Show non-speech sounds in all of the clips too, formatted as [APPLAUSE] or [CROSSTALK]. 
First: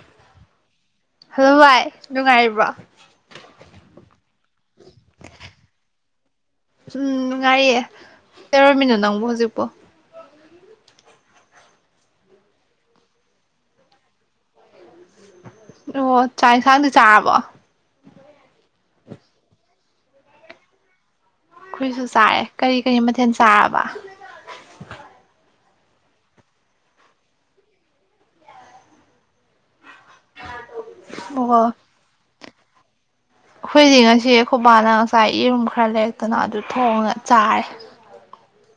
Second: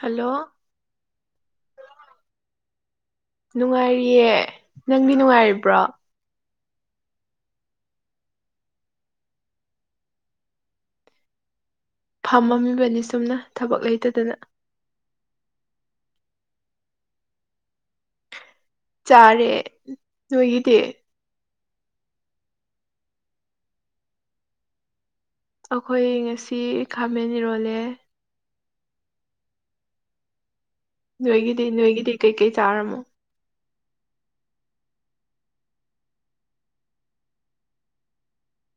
Hello hello ꯚꯥꯏ ꯅꯨꯡꯉꯥꯏꯔꯤꯕ꯭ꯔꯣ ꯑꯦ ꯅꯪꯗꯤ ꯅꯨꯡꯉꯥꯏꯔꯤꯕ꯭ꯔꯣ ꯎꯝ ꯅꯨꯡꯉꯥꯏꯌꯦ ꯀꯩꯗꯧꯔꯝꯃꯤꯅꯣ ꯅꯪꯕꯣ ꯍꯧꯖꯤꯛꯄꯣ ꯐꯝꯃꯝꯃꯤꯕꯅꯤ ꯁꯨꯝꯅ ꯊꯕꯛ ꯂꯩꯇꯗꯅ ꯑꯣ ꯆꯥꯛ ꯏꯟꯁꯥꯡꯗꯤ ꯆꯥꯔꯕꯣ ꯆꯥꯔꯦ ꯅꯣꯏꯒꯤꯗꯤ ꯑꯩꯈꯣꯏꯁꯨ ꯆꯥꯏꯔꯦ ꯀꯔꯤ ꯀꯔꯤ ꯃꯊꯦꯜ ꯆꯥꯔꯕ ꯑꯩꯈꯣꯏ ꯉꯁꯤ ꯈꯥꯃꯦꯟ ꯏꯔꯣꯜꯂꯦ [INAUDIBLE] [UNINTELLIGIBLE] ꯅꯣꯏꯒꯤꯗꯤ ꯑꯣ ꯅꯣꯏꯒꯤꯗꯤ ꯀꯩ ꯀꯩ ꯆꯥꯔꯝꯅꯣ ꯑꯩꯈꯣꯏꯗꯤ ꯉꯁꯤ ꯑꯩꯈꯣꯏ ꯕꯥꯅ ꯉꯁꯥꯏ ꯌꯦꯔꯨꯝ ꯈꯔ ꯂꯩꯔꯛꯇꯅ ꯑꯗꯨ ꯊꯣꯡꯉꯒ ꯆꯥꯔꯦ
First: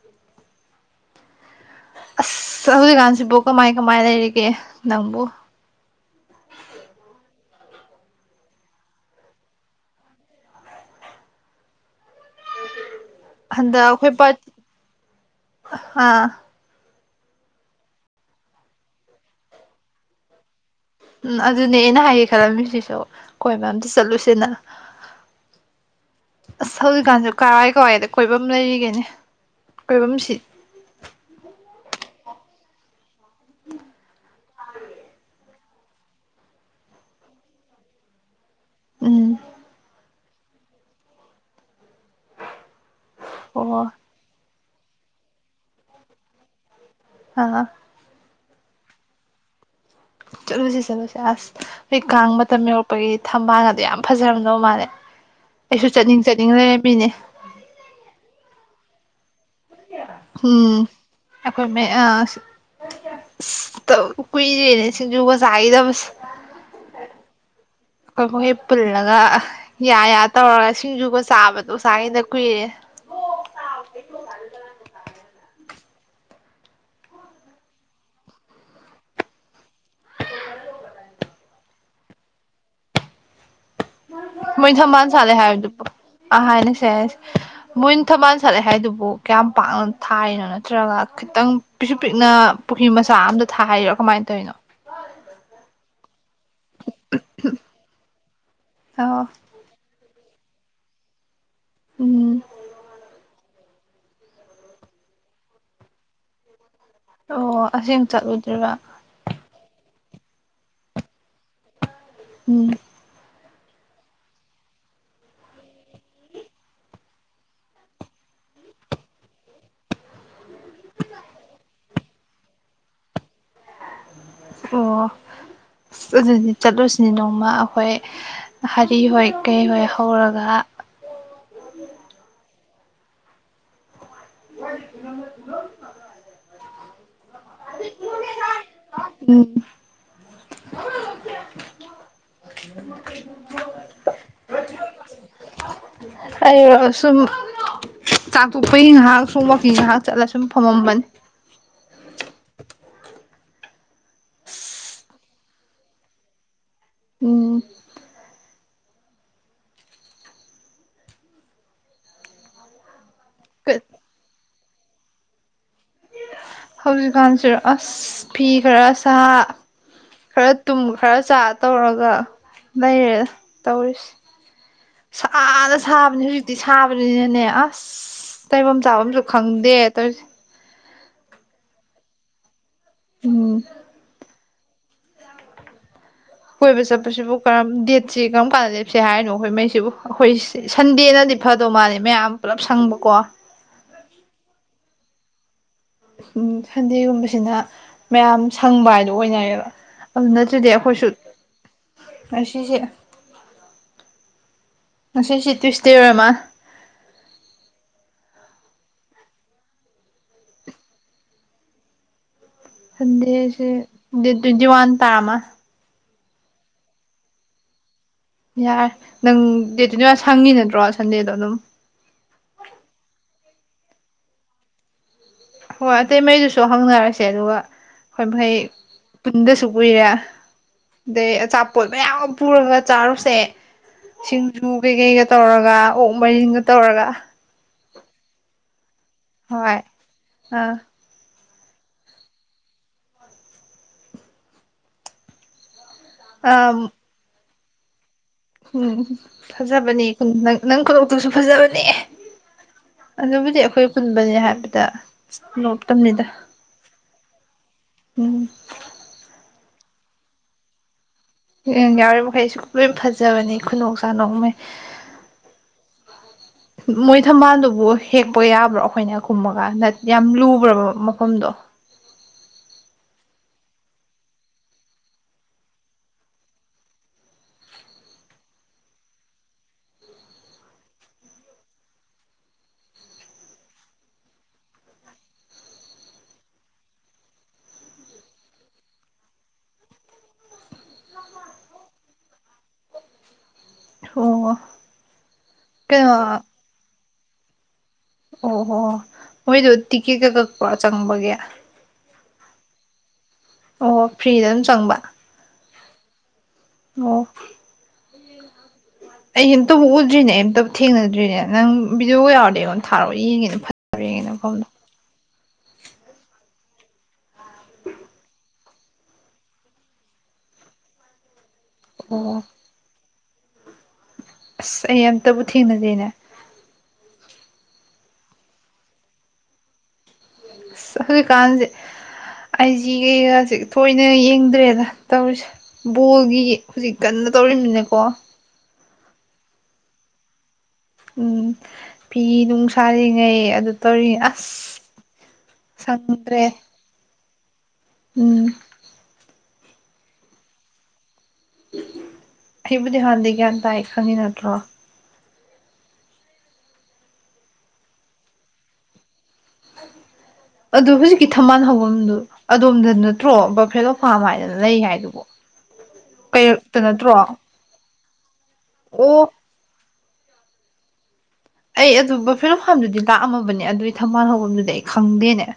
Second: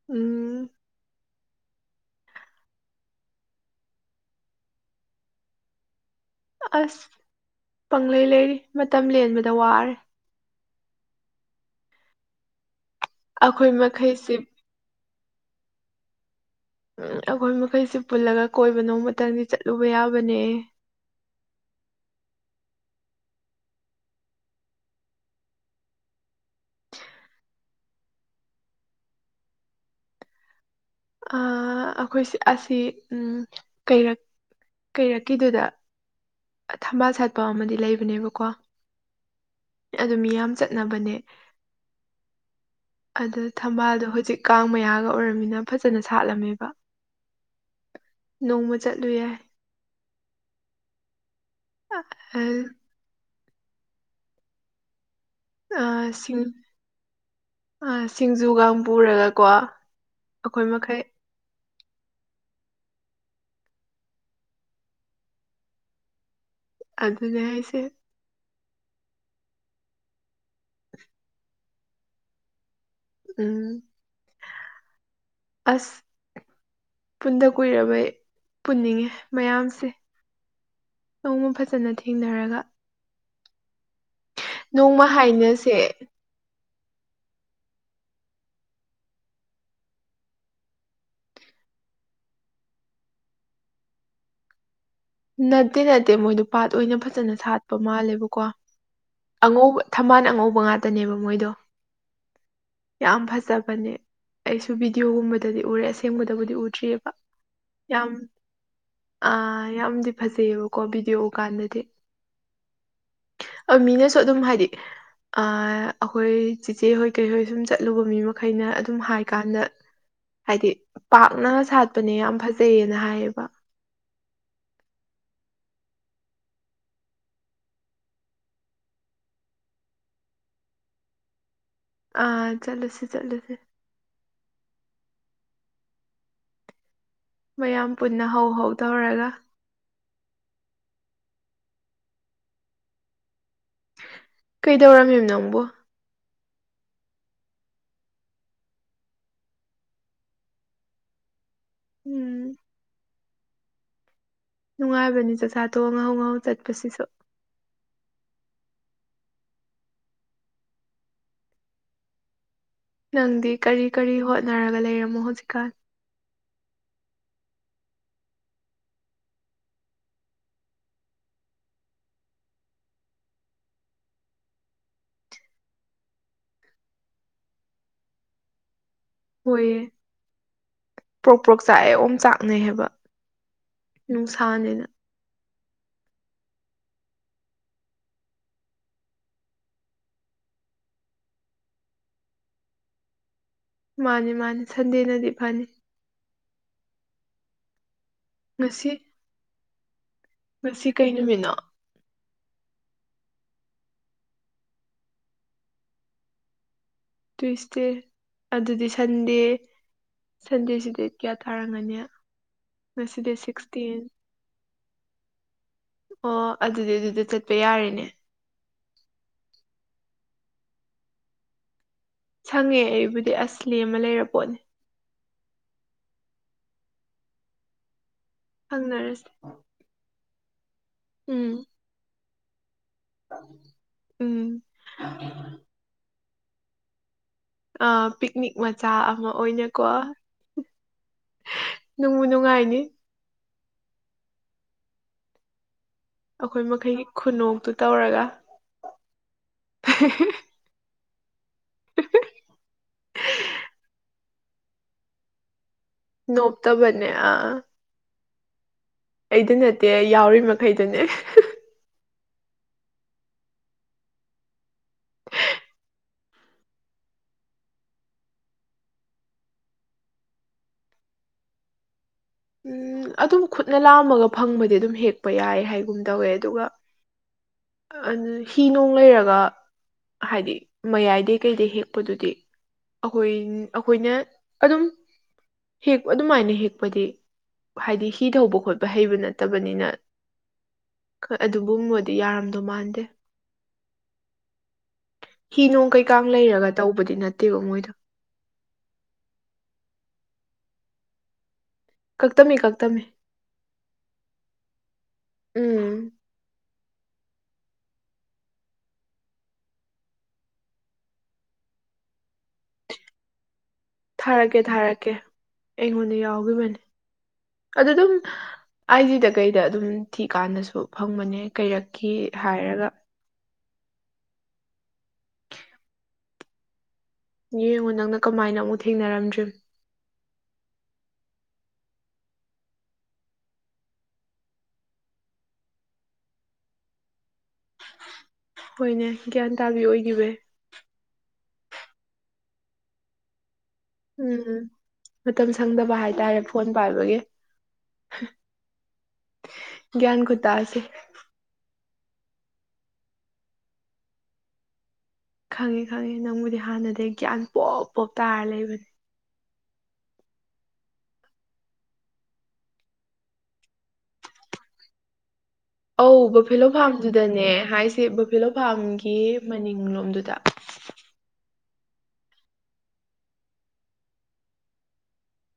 ꯎꯝ ꯑꯁ ꯍꯧꯖꯤꯛꯀꯥꯟꯁꯤꯕꯨ ꯀꯃꯥꯏ ꯀꯃꯥꯏ ꯂꯩꯔꯤꯒꯦ ꯅꯪꯕꯨ ꯑꯁ ꯄꯪꯂꯩ ꯂꯩꯔꯤ ꯃꯇꯝ ꯂꯦꯟꯕꯗ ꯋꯥꯔꯦ ꯍꯟꯗꯛ ꯑꯩꯈꯣꯏ ꯄꯥ ꯑꯥ ꯎꯝ ꯑꯩꯈꯣꯏ ꯃꯈꯩꯁꯤ ꯄꯨꯜꯂꯒ ꯀꯣꯏꯕ ꯅꯣꯡꯃꯇꯪꯗꯤ ꯆꯠꯂꯨꯕ ꯌꯥꯕꯅꯦ ꯎꯝ ꯑꯗꯨꯅꯦ ꯑꯩꯅ ꯍꯥꯏꯒꯦ ꯈꯜꯂꯝꯃꯤꯁꯤꯁꯨ ꯀꯣꯏꯕ ꯑꯝꯇ ꯆꯠꯂꯨꯁꯦꯅ ꯑꯁ ꯍꯧꯖꯤꯛꯀꯥꯟꯁꯨ ꯀꯔꯥꯏ ꯀꯔꯥꯏꯗ ꯀꯣꯏꯐꯝ ꯂꯩꯔꯤꯒꯦꯅꯦ ꯀꯣꯏꯐꯝꯁꯤ ꯑꯥ ꯑꯩꯈꯣꯏꯁꯤ ꯑꯁꯤ ꯎꯝ ꯀꯩꯔꯛ ꯀꯩꯔꯛꯀꯤꯗꯨꯗ ꯊꯝꯕꯥꯜ ꯁꯥꯠꯄ ꯑꯃꯗꯤ ꯂꯩꯕꯅꯦꯕꯀꯣ ꯎꯝ ꯑꯗꯨ ꯃꯤ ꯌꯥꯝ ꯆꯠꯅꯕꯅꯦ ꯑꯗꯨꯗ ꯑꯣ ꯊꯝꯕꯥꯜꯗꯣ ꯍꯧꯖꯤꯛ ꯀꯥꯡ ꯃꯌꯥꯒ ꯑꯣꯏꯔꯝꯃꯤꯅ ꯐꯖꯅ ꯁꯥꯠꯂꯝꯃꯦꯕ ꯑ ꯅꯣꯡꯃ ꯆꯠꯂꯨ ꯌꯥꯏ ꯆꯂꯁꯤ ꯆꯂꯁꯤ ꯑꯁ ꯑꯩ ꯀꯥꯥꯡꯃ ꯃꯇꯝꯝ ꯃꯄꯒꯤ ꯊꯝꯕꯥꯜ ꯑ ꯑꯗꯨꯣ ꯌꯥꯝ ꯐꯖꯔꯝꯗꯕ ꯃꯥꯜꯅꯦꯦ ꯑꯁꯤꯡ ꯑ ꯁꯤꯁꯤꯡꯖꯨꯒꯝ ꯄꯨꯔꯒꯀꯣ ꯑꯩꯈꯣꯏ ꯎꯝ ꯃꯈꯩ ꯑꯩꯈꯣꯏ ꯀꯨꯏꯔꯦꯅꯦ ꯁꯤꯡꯖꯨꯒ ꯆꯥꯈꯤꯗꯕꯁꯦ ꯑꯗꯨꯅꯦ ꯑꯩꯁꯦ ꯑꯩꯈꯣꯏ ꯃꯈꯣꯏꯣꯏ ꯄꯨꯜꯂꯒ ꯌꯥ ꯌꯥ ꯇꯧꯔꯒ ꯁꯤꯡꯖꯨꯒ ꯆꯥꯕꯗꯣ ꯎꯁꯥꯉꯩꯗ ꯀꯨꯏꯔꯦ ꯎꯝ ꯑꯁ ꯄꯨꯟꯗ ꯀꯨꯏꯔꯕ ꯄꯨꯅꯤꯡꯉꯦ ꯃꯌꯥꯝꯁꯦ ꯅꯣꯡꯃ ꯐꯖꯅ ꯊꯦꯡꯅꯔꯒ ꯃꯣꯏ ꯅꯣꯡꯃ ꯊꯃꯥꯟꯅ ꯆꯗꯦ ꯍꯥꯏꯗꯨ ꯍꯥꯏꯅꯁꯦ ꯑꯍ ꯍꯥꯏꯅ ꯁꯦ ꯃꯣꯏꯅ ꯊꯧꯕꯥꯜ ꯁꯠꯂꯦ ꯍꯥꯏꯗꯨꯕꯨ ꯀꯌꯥꯝ ꯄꯥꯛꯅ ꯊꯥꯏꯔꯤꯅꯣ ꯅꯠꯇ꯭ꯔꯒ ꯈꯤꯇꯪ ꯄꯤꯛꯁꯨ ꯄꯤꯛꯅ ꯄꯨꯈ꯭ꯔꯤ ꯃꯆꯥ ꯑꯝꯗ ꯊꯥꯔꯣ ꯀꯃꯥꯏꯅ ꯇꯧꯔꯤꯅꯣ ꯅꯠꯇꯦ ꯅꯠꯇꯦ ꯃꯣꯏꯗꯣ ꯄꯥꯠ ꯑꯣꯏꯅ ꯐꯖꯅ ꯁꯥꯠꯄ ꯃꯥꯜꯂꯦꯕꯀꯣ ꯑ ꯑꯉꯧꯕ ꯊꯃꯅ ꯑꯉꯧꯕ ꯉꯥꯇꯅꯦꯕ ꯃꯣꯏꯗꯣ ꯎꯝ ꯌꯥꯝ ꯐꯖ ꯕꯅꯦ ꯑꯩꯁꯨ ꯚꯤꯗꯤꯑꯣꯒꯨꯝꯕꯗꯗꯤ ꯎꯔꯦ ꯑꯁꯦꯡꯕꯗꯕꯨꯗꯤ ꯎ ꯑꯣ ꯑꯁꯦꯡ ꯆꯠꯂꯨꯗ꯭ꯔꯤꯕ ꯗꯤ ꯐꯖꯩꯌꯦꯕꯀꯣ ꯚꯤꯗꯤꯑꯣ ꯎ ꯀꯥꯟꯗꯗꯤ ꯎꯝ ꯑꫭ ꯃꯤꯅꯁꯨ ꯑꯗꯨꯝ ꯍꯥꯏꯗꯤ ꯑ ꯑꯩꯈꯣꯏ ꯆꯦꯆꯦ ꯍꯣꯏ ꯀꯩꯍꯣꯏ ꯁꯨꯝ ꯆꯠꯂꯨꯕ ꯃꯤ ꯃꯈꯩꯅ ꯑꯗꯨꯝ ꯍꯥꯏꯀꯥꯟꯗ ꯍꯥꯏꯗꯤ ꯄꯥꯛꯅ ꯁꯥꯠꯄꯅꯦ ꯌꯥꯝ ꯐꯖꯩꯌꯦꯅ ꯍꯥꯏꯌꯦꯕ ꯑꯣ ꯑꯁ ꯑꯗꯨꯗꯤ ꯆꯠꯂꯨꯁꯤꯅꯦ ꯅꯣꯡꯃ ꯑꯩꯈꯣꯏ ꯍꯔꯤ ꯍꯣꯏ ꯀꯩ ꯍꯣꯏ ꯍꯧꯔꯒ ꯑ ꯆꯠꯂꯨꯁꯤ ꯆꯠꯂꯨꯁꯨ [UNINTELLIGIBLE] ꯃꯌꯥꯝ ꯄꯨꯟꯅ ꯍꯧ ꯍꯧ ꯇꯧꯔꯒ ꯎꯝ [INAUDIBLE] ꯀꯩꯗꯧꯔꯝꯃꯤꯕ ꯅꯪꯕꯨ ꯑꯩꯔꫭ ꯑꯁꯨꯝ ꯆꯥꯛꯊꯣꯛꯄꯩ ꯉꯥꯏꯍꯥꯛ ꯁꯨꯝ ꯋꯥꯀꯤꯡ ꯉꯥꯏꯍꯥꯛ ꯆꯠꯂ ꯁꯨꯝ ꯐꯝꯃꯝꯕꯅꯤ ꯎꯝ ꯅꯨꯡꯉꯥꯏꯕꯅꯤ ꯆꯠꯆꯥ ꯇꫭꯛꯑ ꯉꯥꯍꯧꯉꯥꯍꯧ ꯆꯠ ꯎꯝ ꯅꯪꯗꯤ ꯀꯔꯤ ꯀꯔꯤ ꯍꯣꯠ ꯅꯔꯒ ꯂꯩꯔꯝꯃꯣ ꯍꯧꯖꯤꯀꯥ ꯍꯧꯖꯤꯛꯀꯥꯟꯁꯤ ꯑꯁ ꯐꯤ ꯈꯔ ꯁꯥ ꯈꯔ ꯇꯨꯝ ꯈꯔ ꯆꯥ ꯇꯧꯔꯒ ꯂꯩꯔꯦ ꯇꯧꯔꯤꯁꯦ ꯁꯅ ꯁꯥꯕꯅꯦ ꯍꯧꯖꯤꯛꯇꯤ ꯁꯥꯕꯅꯤꯅꯅꯦ ꯑꯁ ꯇꯩꯐꯝ ꯆꯝꯁꯨ ꯍꯣꯏꯌꯦ ꯈꯪꯗꯦ ꯇ ꯄ꯭ꯔꯣꯛ ꯄ꯭ꯔꯣꯛ ꯆꯥꯛꯑꯦ ꯑꯣꯝ ꯆꯥꯛꯅꯩ ꯍꯥꯏꯕ ꯎꯝ ꯅꯪꯁꯥꯟꯅꯦꯅ ꯀꯣꯏꯕ ꯆꯠꯄꯁꯤꯕꯨ ꯀꯔꯝ ꯗꯦꯠꯁꯤ ꯀꯔꯝ ꯀꯥꯟꯗ ꯂꯦꯞꯁꯦ ꯍꯥꯏꯔꯤꯅꯣ ꯑꯩꯈꯣꯏ ꯃꯩꯁꯤꯕꯨ ꯑꯩꯈꯣꯏ ꯁꯟꯗꯦꯅꯗꯤ ꯐꯗꯧ ꯃꯥꯂ ꯃꯌꯥꯝ ꯄꯨꯜꯂꯞ ꯁꯪꯕꯀꯣ ꯃꯥꯅꯤ ꯃꯥꯅꯤ ꯁꯟꯗꯦꯅꯗꯤ ꯐꯅꯤ ꯎ ꯁꯟꯗꯦꯒꯨꯝꯕꯁꯤꯅ ꯃꯌꯥꯝ ꯉꯁꯤ ꯁꯪꯕ ꯍꯥꯏꯗꯣ ꯑꯣꯏꯅꯌꯦꯕ ꯑꯗꯨ ꯅꯠꯇ꯭ꯔꯗꯤ ꯉꯁꯤ ꯑꯩꯈꯣꯏꯁꯨ ꯀꯩ ꯅꯨꯃꯤꯠꯅꯣ ꯉꯁꯤꯁꯦ ꯉꯁꯤꯁꯤ ꯇ꯭ꯌꯋꯁꯗꯦ ꯑꯣꯏꯔꯃꯜ ꯇ꯭ꯋꯁꯗꯦ ꯑꯗꯨꯗꯤ ꯁꯟꯗꯦ ꯁꯟꯗꯦꯁꯤ ꯗꯦ ꯀꯌꯥ ꯊꯥꯔꯝꯒꯅꯤ ꯁꯗꯦꯁ ꯗꯥꯇꯦ ꯇꯤꯟꯠꯌꯣꯟ ꯇꯥꯃ ꯑꯣ ꯑꯗꯨꯗꯤ ꯑꯗꯨꯗ ꯆꯠꯄ ꯌꯥꯔꯦꯅꯦ ꯌꯥꯔꯦ ꯅꯪ ꯗꯦꯠꯇꯨꯗꯤ ꯁꯪꯉꯤ ꯅꯠꯇ꯭ꯔꯣ ꯁꯟꯗꯦꯗꯣ ꯑꯗꯨꯝ ꯁꯪꯉꯦ ꯑꯩꯕꯨꯗꯤ ꯑꯁꯂꯤ ꯑꯃ ꯂꯩꯔ ꯄꯣꯠꯅꯤ ꯍꯣꯏ ꯑꯇꯩ ꯃꯩꯗꯨꯁꯨ ꯍꯪꯅꯔꯁꯦ ꯑꯗꯨꯒ ꯍꯣꯏ ꯃꯍꯩ ꯁꯪꯅꯔꯁꯦ ꯄꯨꯟꯗꯁꯨ ꯀꯨꯏꯔꯦ ꯑ ꯎꯝ ꯆꯥꯄꯣꯜ ꯃꯌꯥꯝ ꯄ ꯄꯨꯕꯠ ꯆꯥꯔꯨꯁꯦ ꯎꯝ ꯁꯤꯡꯖꯨ ꯀꯩꯀꯩꯒ ꯇꯧꯔꯒ ꯑꯣ ꯃꯩ ꯍꯪ ꯇꯧꯔꯒ ꯑ ꯄꯤꯛꯅꯤꯛ ꯃ ꯑꯣꯖꯥ ꯑꯃ ꯍꯣꯏ ꯑꯣꯏꯅꯀꯣ ꯑꯥ ꯅꯨꯡꯕꯨ ꯅꯨꯡꯉꯥꯏꯅꯤ ꯑꯩꯈꯣꯏ ꯑꯥ ꯃꯈꯩꯒꯤ ꯈꯨꯅꯣꯛꯇꯨ ꯇꯧꯔꯒ ꯎꯝ ꯐꯖꯕꯅꯤ ꯅꯪ ꯅꯪ ꯀ ꯑꯗꯨꯁꯨ ꯐꯖꯕꯅꯦ ꯑꯗꯨꯕꯨꯗꯤ ꯑꯩꯈꯣꯏ ꯀꯨꯟꯕꯅꯤ ꯍꯥꯏꯕꯗ ꯅꯣꯞꯇꯝꯅꯤꯗ ꯅꯣꯞꯇꯕꯅꯌꯥ ꯎꯝ ꯑꯩꯗꯤ ꯅꯠꯇꯦ ꯌꯥꯎꯔꯤ ꯃꯈꯩꯗꯨꯅꯦ ꯎ ꯌꯥꯎꯔꯤ ꯃꯈꯩꯁꯨ ꯂꯣꯏ ꯐꯖꯕꯅꯤ ꯈꯨꯗꯣꯛ ꯆꯥꯗꯣꯡꯃꯦ ꯃꯣꯏ ꯊꯝꯕꯥꯜꯗꯨꯕꯨ ꯍꯦꯛꯄ ꯌꯥꯕ꯭ꯔꯣ ꯑꯩꯈꯣꯏꯅ ꯈꯨꯝꯃꯒ ꯌꯥꯝ ꯂꯨꯕ꯭ꯔꯕ ꯃꯐꯝꯗꯣ ꯎꯝ ꯑꯗꯨꯝ ꯈꯨꯠꯅ ꯂꯥꯝꯃꯒ ꯐꯪꯕꯗꯤ ꯑꯗꯨꯝ ꯍꯦꯛꯄ ꯌꯥꯏ ꯍꯥꯏꯒꯨꯝ ꯇꯧꯋꯦ ꯑꯗꯨꯒ ꯍꯤ ꯅꯨꯡ ꯂꯩꯔꯒ ꯍꯥꯏꯗꯤ ꯃꯌꯥꯏꯗꯩ ꯀꯩꯗꯩ ꯍꯦꯛꯄꯗꯨꯗꯤ ꯑꯩꯈꯣꯏ ꯑꯩꯈꯣꯏꯅ ꯑꯗꯨꯝ ꯍꯦꯛ ꯑꯗꯨꯃꯥꯏꯅ ꯍꯦꯛꯄꯗꯤ ꯍꯥꯏꯗꯤ ꯍꯤ ꯊꯧꯕ ꯈꯣꯠꯄ ꯍꯩꯕ ꯅꯠꯇꯕꯅꯤꯅ ꯑꯗꯨꯨꯝꯕꯗꯤ ꯌꯥꯔꯝꯗꯣꯏ ꯃꯥꯟꯗꯦ ꯑꯣ ꯍꯤ ꯅꯨꯡ ꯀꯩꯅꯣ ꯀꯩꯀꯥ ꯂꯩꯔꯒ ꯇꯧꯕꯗꯨ ꯅꯠꯇꯦꯕꯥ ꯃꯣꯏꯗꯣ ꯑꯣꯍꯣ ꯃꯣꯏꯗ ꯇꯤꯀꯦꯠꯀ ꯀꯛꯄ ꯆꯪꯕꯒꯤ? ꯀꯛꯇꯃꯤ- ꯀꯛꯇꯃꯤ꯫ ꯑꯣ ꯐ꯭ꯔꯤꯗ ꯑꯗꯨꯝ ꯆꯪꯕ ꯎꯝ ꯑꯣ꯫ ꯑꯩ ꯑ ꯑꯃꯇꯕꯨ ꯎꯗ꯭ꯔꯤꯅꯦ ꯑꯩ ꯑꯃꯝꯇ ꯊꯦꯡꯅꯗ꯭ꯔꯤꯅꯦ ꯅꯪ ꯕꯤꯗꯤꯑꯣ ꯌꯥꯎꯔꯗꯤ ꯑꯩꯉꯣꯟ ꯊꯥꯔꯛꯑꯣ ꯌꯦꯡꯉꯦꯅ ꯐꯠ ꯊꯥꯔꯛꯀꯦ - ꯊꯥꯔꯛꯀꯦ ꯑꯩꯉꯣꯟꯗ ꯌꯥꯎꯒꯤꯕꯅꯤ꯫ ꯑꯗꯨ ꯑꯗꯨꯝ ꯑꯥꯏꯖꯤꯗ ꯀꯩꯗ ꯑꯗꯨꯝ ꯊꯤꯀꯥꯟꯗꯁꯨ ꯐꯪꯕꯅꯦ꯫ ꯀꯩꯔꯛꯈꯤ ꯑꯣ ꯍꯥꯏꯔꯒ ꯑꯁ ꯑꯩ ꯑꯝꯇꯕꯨ ꯊꯦꯡꯅꯗꯦꯅꯦ꯫ ꯌꯦꯡꯉꯨ ꯅꯪꯅ ꯀꯃꯥꯏꯅ ꯑꯃꯨꯛ ꯊꯦꯡꯅꯔꯝꯗ꯭ꯔꯤ? ꯑꯁ ꯍꯧꯖꯤꯛꯀꯥꯟꯁꯦ ꯑꯥꯏꯖꯤ ꯀꯩꯒꯁꯦ ꯊꯣꯏꯅ ꯌꯦꯡꯗ꯭ꯔꯦꯗ ꯇꯧꯔꯤꯁꯦ ꯕꯣꯜꯒꯤ ꯍꯧꯖꯤꯛ ꯀꯟꯅ ꯇꯧꯃꯤꯅꯦꯀꯣ ꯍꯣꯏꯅꯦ ꯒ꯭ꯌꯥꯟ ꯇꯥꯕꯤ ꯑꯣꯏꯈꯤꯕꯩ꯫ ꯎꯝ ꯐꯤ ꯅꯨꯡ ꯁꯥꯔꯤꯉꯩ ꯑꯗꯨ ꯇꯧꯔꯤ ꯑꯁ ꯎꯝ ꯃꯇꯝ ꯁꯪꯗꯕ ꯍꯥꯏꯇꯥꯔꯦ ꯁꯪꯗ꯭ꯔꯦ ꯐꯣꯟ ꯄꯥꯏꯕꯒꯤ꯫ ꯎꯝ꯫ ꯒꯌ꯭ꯥꯟ ꯈꯨꯇꯥꯁꯦ! ꯑꯩꯕꯨꯗꯤ ꯍꯥꯟꯗꯤ ꯒ꯭ꯌꯥꯟ ꯇꯥꯏ ꯈꯪꯉꯤ ꯅꯠꯇ꯭ꯔꯣ? ꯈꯪꯉꯦ- ꯈꯪꯉꯦ ꯅꯪꯕꯨꯗꯤ ꯍꯥꯟꯅꯗꯤ ꯒ꯭ꯌꯥꯟ ꯄꯣꯞ - ꯄꯣꯞ ꯇꯥꯔ ꯂꯩꯕꯅꯦ꯫ ꯑꯗꯨ ꯍꯧꯖꯤꯛꯀꯤ ꯊꯝꯕꯥꯜ ꯍꯐꯝꯗꯨ ꯑꯗꯣꯝꯗ ꯅꯠꯇ꯭ꯔꯣ ꯕꯐꯦꯂꯣ ꯐꯥꯝ ꯍꯥꯏꯗꯅ ꯂꯩ ꯍꯥꯏꯗꯨꯕꯣ꯫ ꯑ ꯕꯐꯦꯂꯣ ꯀꯩꯔꯛꯇ ꯅꯠꯇ꯭ꯔꯣ ꯐꯥꯔꯝꯗꯨꯗꯅꯦ ꯍꯥꯏꯁꯦ ꯚꯤꯂꯣ ꯐꯥꯝꯒꯤ ꯑꯣ ꯃꯅꯤꯡꯂꯣꯝꯗꯨ [INAUDIBLE] ꯑꯩ ꯑꯗꯨ ꯐꯤꯔꯣꯝ ꯐꯥꯝꯗꯨꯗꯤ ꯂꯥꯛꯑꯝꯃꯕꯅꯦ ꯑꯗꯨꯒꯤ ꯊꯧꯕꯥꯜ ꯍꯐꯝꯗꯨꯗꯤ ꯑꯩ ꯈꯪꯗꯦꯅꯦ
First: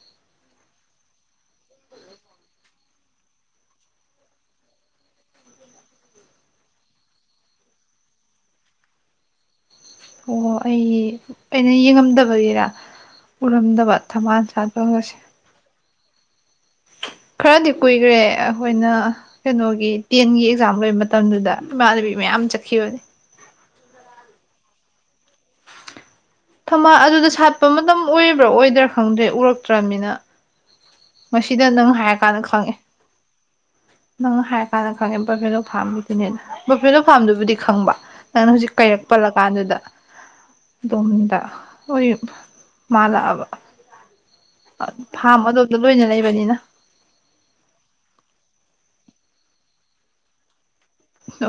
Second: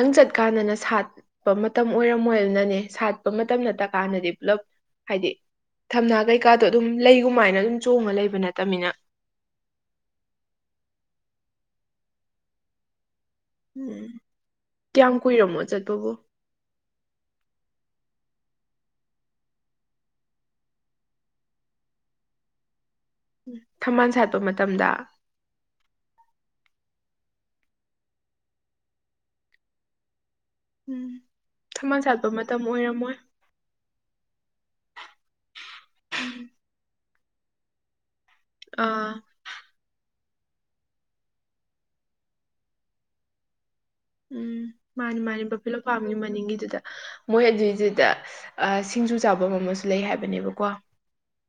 ꯈꯤꯇꯪ ꯆꯠꯀꯥꯟꯗꯅ ꯁꯥꯠꯄ ꯃꯇꯝ ꯑꯣꯏꯔꯝꯃꯣꯏꯅꯅꯦ ꯁꯥꯠꯄ ꯃꯇꯝ ꯅꯠꯇ ꯀꯥꯟꯗꯗꯤ ꯄꯨꯂꯞ ꯍꯥꯏꯗꯤ ꯊꯝꯅꯥ ꯀꯩꯀꯥꯗꯣ ꯑꯗꯨꯝ ꯂꯩꯒꯨꯝꯃꯥꯏꯅ ꯑꯗꯨꯝ ꯆꯣꯡꯉ ꯂꯩꯕ ꯅꯠꯇꯕꯅꯤꯅ ꯑꯣ ꯑꯩ ꯑꯩꯅ ꯌꯦꯡꯉꯝꯗꯕꯒꯤꯔ ꯎꯝ ꯑꯣꯔꯍꯗꯕꯥꯗ ꯊꯃꯥꯟ ꯆꯥꯗ ꯀꯌꯥꯝ ꯍꯧꯁꯦ ꯀꯨꯏꯔꯝꯃꯣ ꯆꯠꯄꯕꯨ ꯈꯔꯗꯤ ꯀꯨꯏꯈ꯭ꯔꯦ ꯑꯩꯈꯣꯏꯅ ꯀꯩꯅꯣꯒꯤ ꯇꯦꯟꯒꯤ ꯑꯦꯛꯖꯥꯝ ꯂꯣꯏꯕ ꯃꯇꯝꯗꯨꯗ ꯏꯃꯥꯟꯅꯕꯤ ꯃꯌꯥꯝ ꯆꯠꯈꯤꯕꯅꯤ ꯊꯝꯕꯥꯜ ꯁꯥꯠꯄ ꯃꯇꯝꯗ ꯊꯝꯃ ꯑꯗꯨꯗ ꯁꯥꯠꯄ ꯃꯇꯝ ꯑꯣꯏꯔꯕ꯭ꯔꯥ ꯑꯣꯏꯗ꯭ꯔꯥ ꯈꯪꯗ꯭ꯔꯦ ꯎꯔꯛꯇ꯭ꯔꯅꯤꯅ ꯎꯝ ꯃꯁꯤꯗ ꯅꯪ ꯊꯝꯕꯥꯜ ꯁꯥꯠꯄ ꯍꯥꯏꯔꯀꯥꯟꯗ ꯃꯇꯝ ꯈꯪꯉꯦ ꯑꯣꯏꯔꯝꯃꯣꯏ ꯅꯪ ꯍꯥꯏꯔ ꯀꯥꯟꯅ ꯈꯪꯒꯄ ꯐꯔꯣ ꯊꯝꯕꯤꯗꯨꯅꯦꯅ ꯐꯅ ꯐꯥꯝꯗꯨꯕꯨꯗꯤ ꯈꯪꯕ ꯅꯪ ꯍꯧꯖꯤꯛ ꯀꯩꯔꯛ ꯑꯥ ꯄꯜꯂ ꯀꯥꯟꯗꯨꯗ ꯝꯗ ꯑꯣꯏ ꯃꯥꯂꯕ ꯎꯝ ꯃꯥꯅꯤ ꯃꯥꯅꯤꯝꯕ ꯐꯂꯂꯝ ꯂꯣꯏꯅ ꯄꯥꯝꯅꯤ ꯂꯩꯕꯅꯤꯅ ꯃꯅꯤꯡꯒꯤꯗꯨꯗ ꯃꯣꯏ ꯑꯗꯨꯏꯗꯨꯗ ꯁꯤꯡꯖꯨ ꯆꯥꯐꯝ ꯑꯃꯁꯨ ꯂꯩ ꯍꯥꯏꯕꯅꯦꯕꯀꯣ ꯑ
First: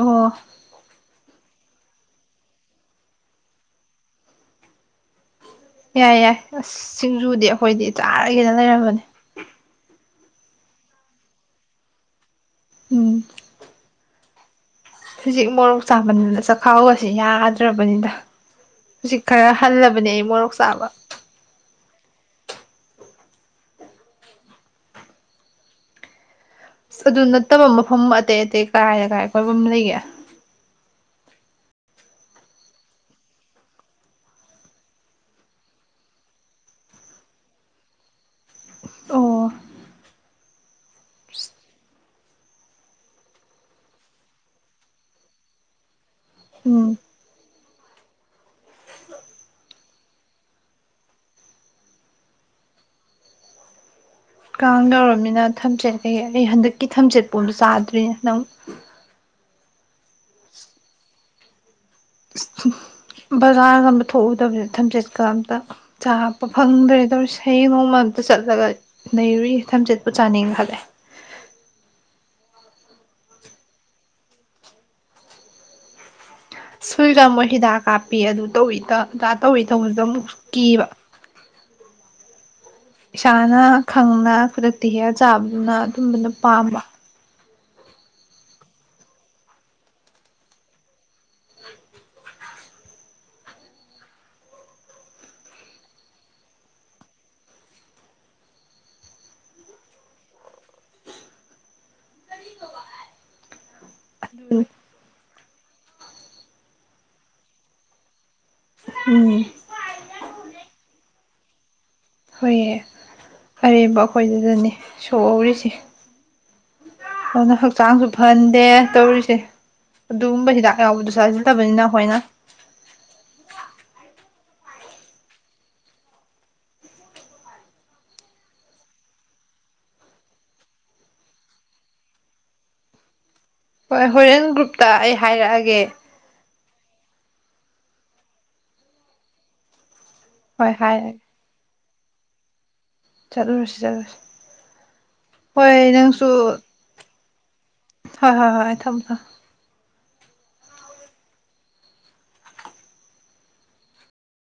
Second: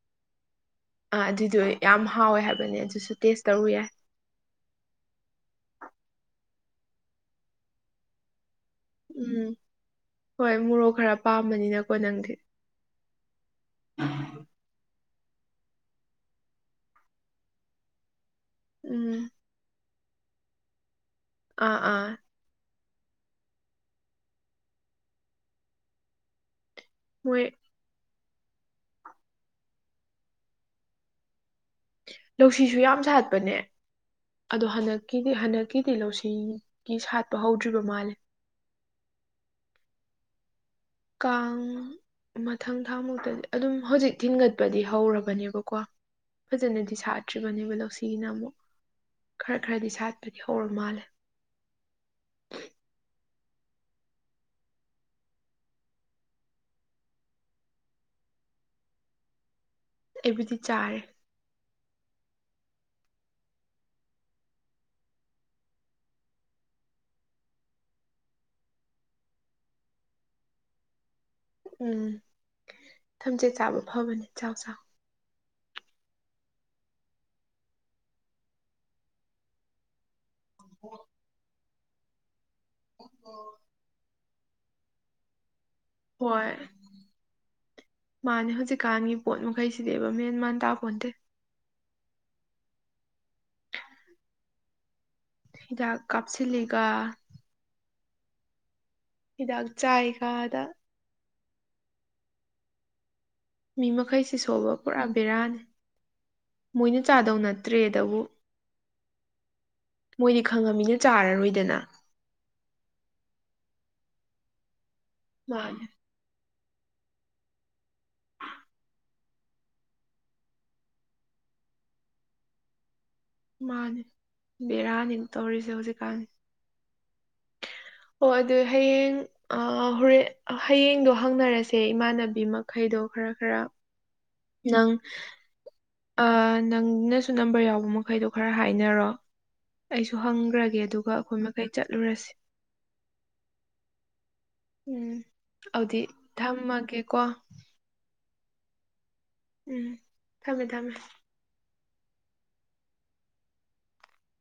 ꯑꯣ ꯑꯗꯨꯗꯨꯏ ꯌꯥꯝ ꯍꯥꯎꯋꯦ ꯍꯥꯏꯕꯅꯦ ꯑꯗꯨꯁꯨ ꯇꯦꯁ ꯇꯧꯔꯨ ꯌꯥꯏ ꯌꯥꯏ ꯌꯥꯏ ꯑꯁ ꯁꯤꯡꯖꯨꯗꯤ ꯑꯩꯈꯣꯏꯗꯤ ꯆꯥꯔꯒꯦꯗ ꯂꯩꯔꯝꯖꯅꯦ ꯎꯝ ꯍꯣꯏ ꯃꯣꯔꯣꯛ ꯈꯔ ꯄꯥꯝꯕꯅꯤꯅꯀꯣ ꯅꯪꯗꯤ ꯎꯝ ꯍꯧꯖꯤꯛ ꯃꯣꯔꯣꯛ ꯆꯥꯃꯟꯗꯅ ꯆꯥꯛꯈꯥꯎꯁꯤ ꯌꯥꯗ꯭ꯔꯕꯅꯤꯅ ꯍꯧꯖꯤꯛ ꯎꯝ ꯈꯔ ꯍꯜꯂ ꯍꯥꯏꯕꯅꯦ ꯑꯩ ꯃꯣꯔꯣꯛ ꯆꯥꯕ ꯑꯥ ꯑꯥ ꯑꯗꯨ ꯃꯣꯏ ꯅꯠꯇꯕ ꯃꯐꯝ ꯑꯇꯩ ꯑꯇꯩ ꯀꯥꯏ ꯀꯥꯏ ꯀꯣꯏꯕꯝ ꯂꯩꯒꯦ ꯂꯧꯁꯤꯁꯨ ꯌꯥꯝ ꯁꯥꯠꯄꯅꯦ ꯑꯗꯣ ꯍꯟꯗꯛꯀꯤꯗꯤ ꯍꯟꯗꯛꯀꯤꯗꯤ ꯂꯧꯁꯤꯒꯤ ꯁꯥꯠꯄ ꯍꯧꯗ꯭ꯔꯤꯕ ꯃꯥꯜꯂꯦ ꯑꯣ ꯀꯥꯡ ꯃꯊꯪ ꯊꯥꯃꯨꯛꯇꯗꯤ ꯑꯗꯨꯝ ꯍꯧꯖꯤꯛ ꯊꯤꯟꯒꯠꯄꯗꯤ ꯍꯧꯔꯕꯅꯦꯕꯀꯣ ꯎꯝ ꯐꯖꯅꯗꯤ ꯁꯥꯠꯇ꯭ꯔꯤꯕꯅꯦꯕ ꯂꯧꯁꯤꯒꯤꯅ ꯑꯃꯨꯛ ꯈꯔ ꯈꯔꯗꯤ ꯁꯥꯠꯄꯗꯤ ꯍꯧꯔ ꯃꯥꯜꯂꯦ ꯀꯥꯡ ꯌꯧꯔꯕꯅꯤꯅ ꯊꯝꯆꯦꯠ ꯀꯩ ꯀꯩ ꯍꯟꯗꯛꯀꯤ ꯊꯝꯆꯦꯠ ꯄꯣꯕ ꯆꯥꯗ꯭ꯔꯤꯅꯦ ꯅꯪ ꯑꯩꯕꯨꯗꯤ ꯆꯥꯔꯦ ꯕꯖꯥꯔꯒꯕ ꯊꯣꯛꯎꯗꯕꯗ ꯊꯝꯆꯦꯠꯀ ꯑꯝꯇ ꯆꯥꯄ ꯐꯪꯗ꯭ꯔꯦ ꯇꯧꯔ ꯍꯌꯦꯡ ꯅꯣꯡꯃ ꯑꯝꯇ ꯆꯠꯂꯒ ꯂꯩꯔꯨꯏ ꯊꯝꯆꯦꯠꯄꯨ ꯆꯥꯅꯤꯡ ꯈꯜꯂꯦ ꯎꯝ ꯊꯝꯆꯦꯠ ꯆꯥꯕ ꯐꯕꯅꯤ ꯆꯥꯎ ꯆꯥꯎ ꯁꯨꯏꯒ ꯑꯃꯨꯛ ꯍꯤꯗꯥꯛ ꯀꯥꯞꯄꯤ ꯑꯗꯨ ꯇꯧꯋꯦ ꯇꯧꯏ ꯇꯧꯕꯁꯨ ꯑꯃꯨꯛ ꯀꯤꯕ ꯏꯁꯅꯥ ꯈꯪꯅꯥ ꯈꯨꯗꯛꯇ ꯍꯦꯛ ꯑ ꯆꯥꯕ ꯑꯗꯨꯅ ꯑꯗꯨꯝꯕꯅ ꯍꯣꯏ ꯄꯥꯝꯕ ꯃꯥꯅꯦ ꯍꯧꯖꯤꯛꯀꯥꯟꯒꯤ ꯄꯣꯠ ꯃꯈꯩꯁꯤꯗꯤꯕ ꯃꯦꯟ ꯃꯥꯟ ꯇꯥꯄꯣꯟꯗꯦ ꯍꯤꯗꯥꯛ ꯀꯥꯞꯁꯤꯂꯒ ꯍꯤꯗꯥꯛ ꯆꯥꯏꯒꯗ ꯃꯤ ꯃꯈꯩꯁꯤ ꯁꯨ ꯑꯗꯨꯅꯤ ꯄꯨꯔ ꯕꯦꯔꯥꯅꯤ ꯃꯣꯏꯅ ꯆꯥꯗꯧ ꯅꯠꯇ꯭ꯔꯦꯗꯕꯨ ꯎꯝ ꯃꯣꯏꯗꯤ ꯈꯪꯉꯝꯃꯤꯅ ꯆꯥꯔꯅ ꯂꯣꯏꯗꯅ ꯍꯣꯏꯑ ꯑꯔꯦꯝꯕ ꯑꯩꯈꯣꯏꯗꯨꯗꯅꯦ ꯁꯣꯛꯍꯧꯔꯤꯁꯦ ꯃꯥꯅꯦ ꯑꯗꯨꯅ ꯍꯛꯆꯥꯡꯁꯨ ꯐꯍꯟꯗꯦ ꯇꯧꯔꯤꯁꯦ ꯑꯗꯨꯒꯨꯝꯕ ꯍꯤꯗꯥꯛ ꯌꯥꯎꯕꯗꯨ ꯆꯥꯁꯤꯜꯗꯕꯅꯤꯅ ꯑꯩꯈꯣꯏꯅ ꯃꯥꯅꯦ ꯕꯦꯔꯥꯅꯤ ꯇꯧꯔꯤꯁꯦ ꯍꯧꯖꯤꯛꯀꯥꯟꯅꯤ ꯑꯣ ꯑꯗꯨ ꯍꯌꯦꯡ ꯍꯣꯔꯦꯟ ꯍꯌꯦꯡꯗꯣ ꯍꯪꯅꯔꯁꯦ ꯏꯃꯥꯟꯅꯕꯤ ꯃꯈꯩꯗꯣ ꯈꯔ ꯈꯔ ꯍꯣꯏ ꯍꯣꯔꯦꯟ ꯒ꯭ꯔꯨꯞꯇ ꯅꯪ ꯑꯩ ꯍꯥꯏꯔꯛꯑꯒꯦ ꯅꯪꯅꯁꯨ ꯅꯝꯕꯔ ꯌꯥꯎꯕ ꯃꯈꯩꯗꯣ ꯈꯔ ꯍꯥꯏꯅꯔꯣ ꯑꯩꯁꯨ ꯍꯣꯏ ꯍꯪꯈ꯭ꯔꯒꯦ ꯑꯗꯨꯒ ꯍꯥꯏꯔꯛꯑꯒꯦ ꯑꯩꯈꯣꯏ ꯃꯈꯩ ꯆꯠꯂꯨꯔꯁꯤ ꯆꯠꯂꯨꯔꯁꯤ ꯆꯠꯂꯨꯔꯁꯤ ꯎꯝ ꯍꯣꯏ ꯑꯗꯨꯗꯤ ꯅꯪꯁꯨ ꯊꯝꯃꯒꯦꯀꯣ ꯍꯣꯏ ꯍꯣꯏ ꯍꯣꯏ ꯑꯩ ꯊꯝꯃꫭ ꯊꯝ ꯎꯝ ꯊꯝꯃꯦ ꯊꯝꯃꯦ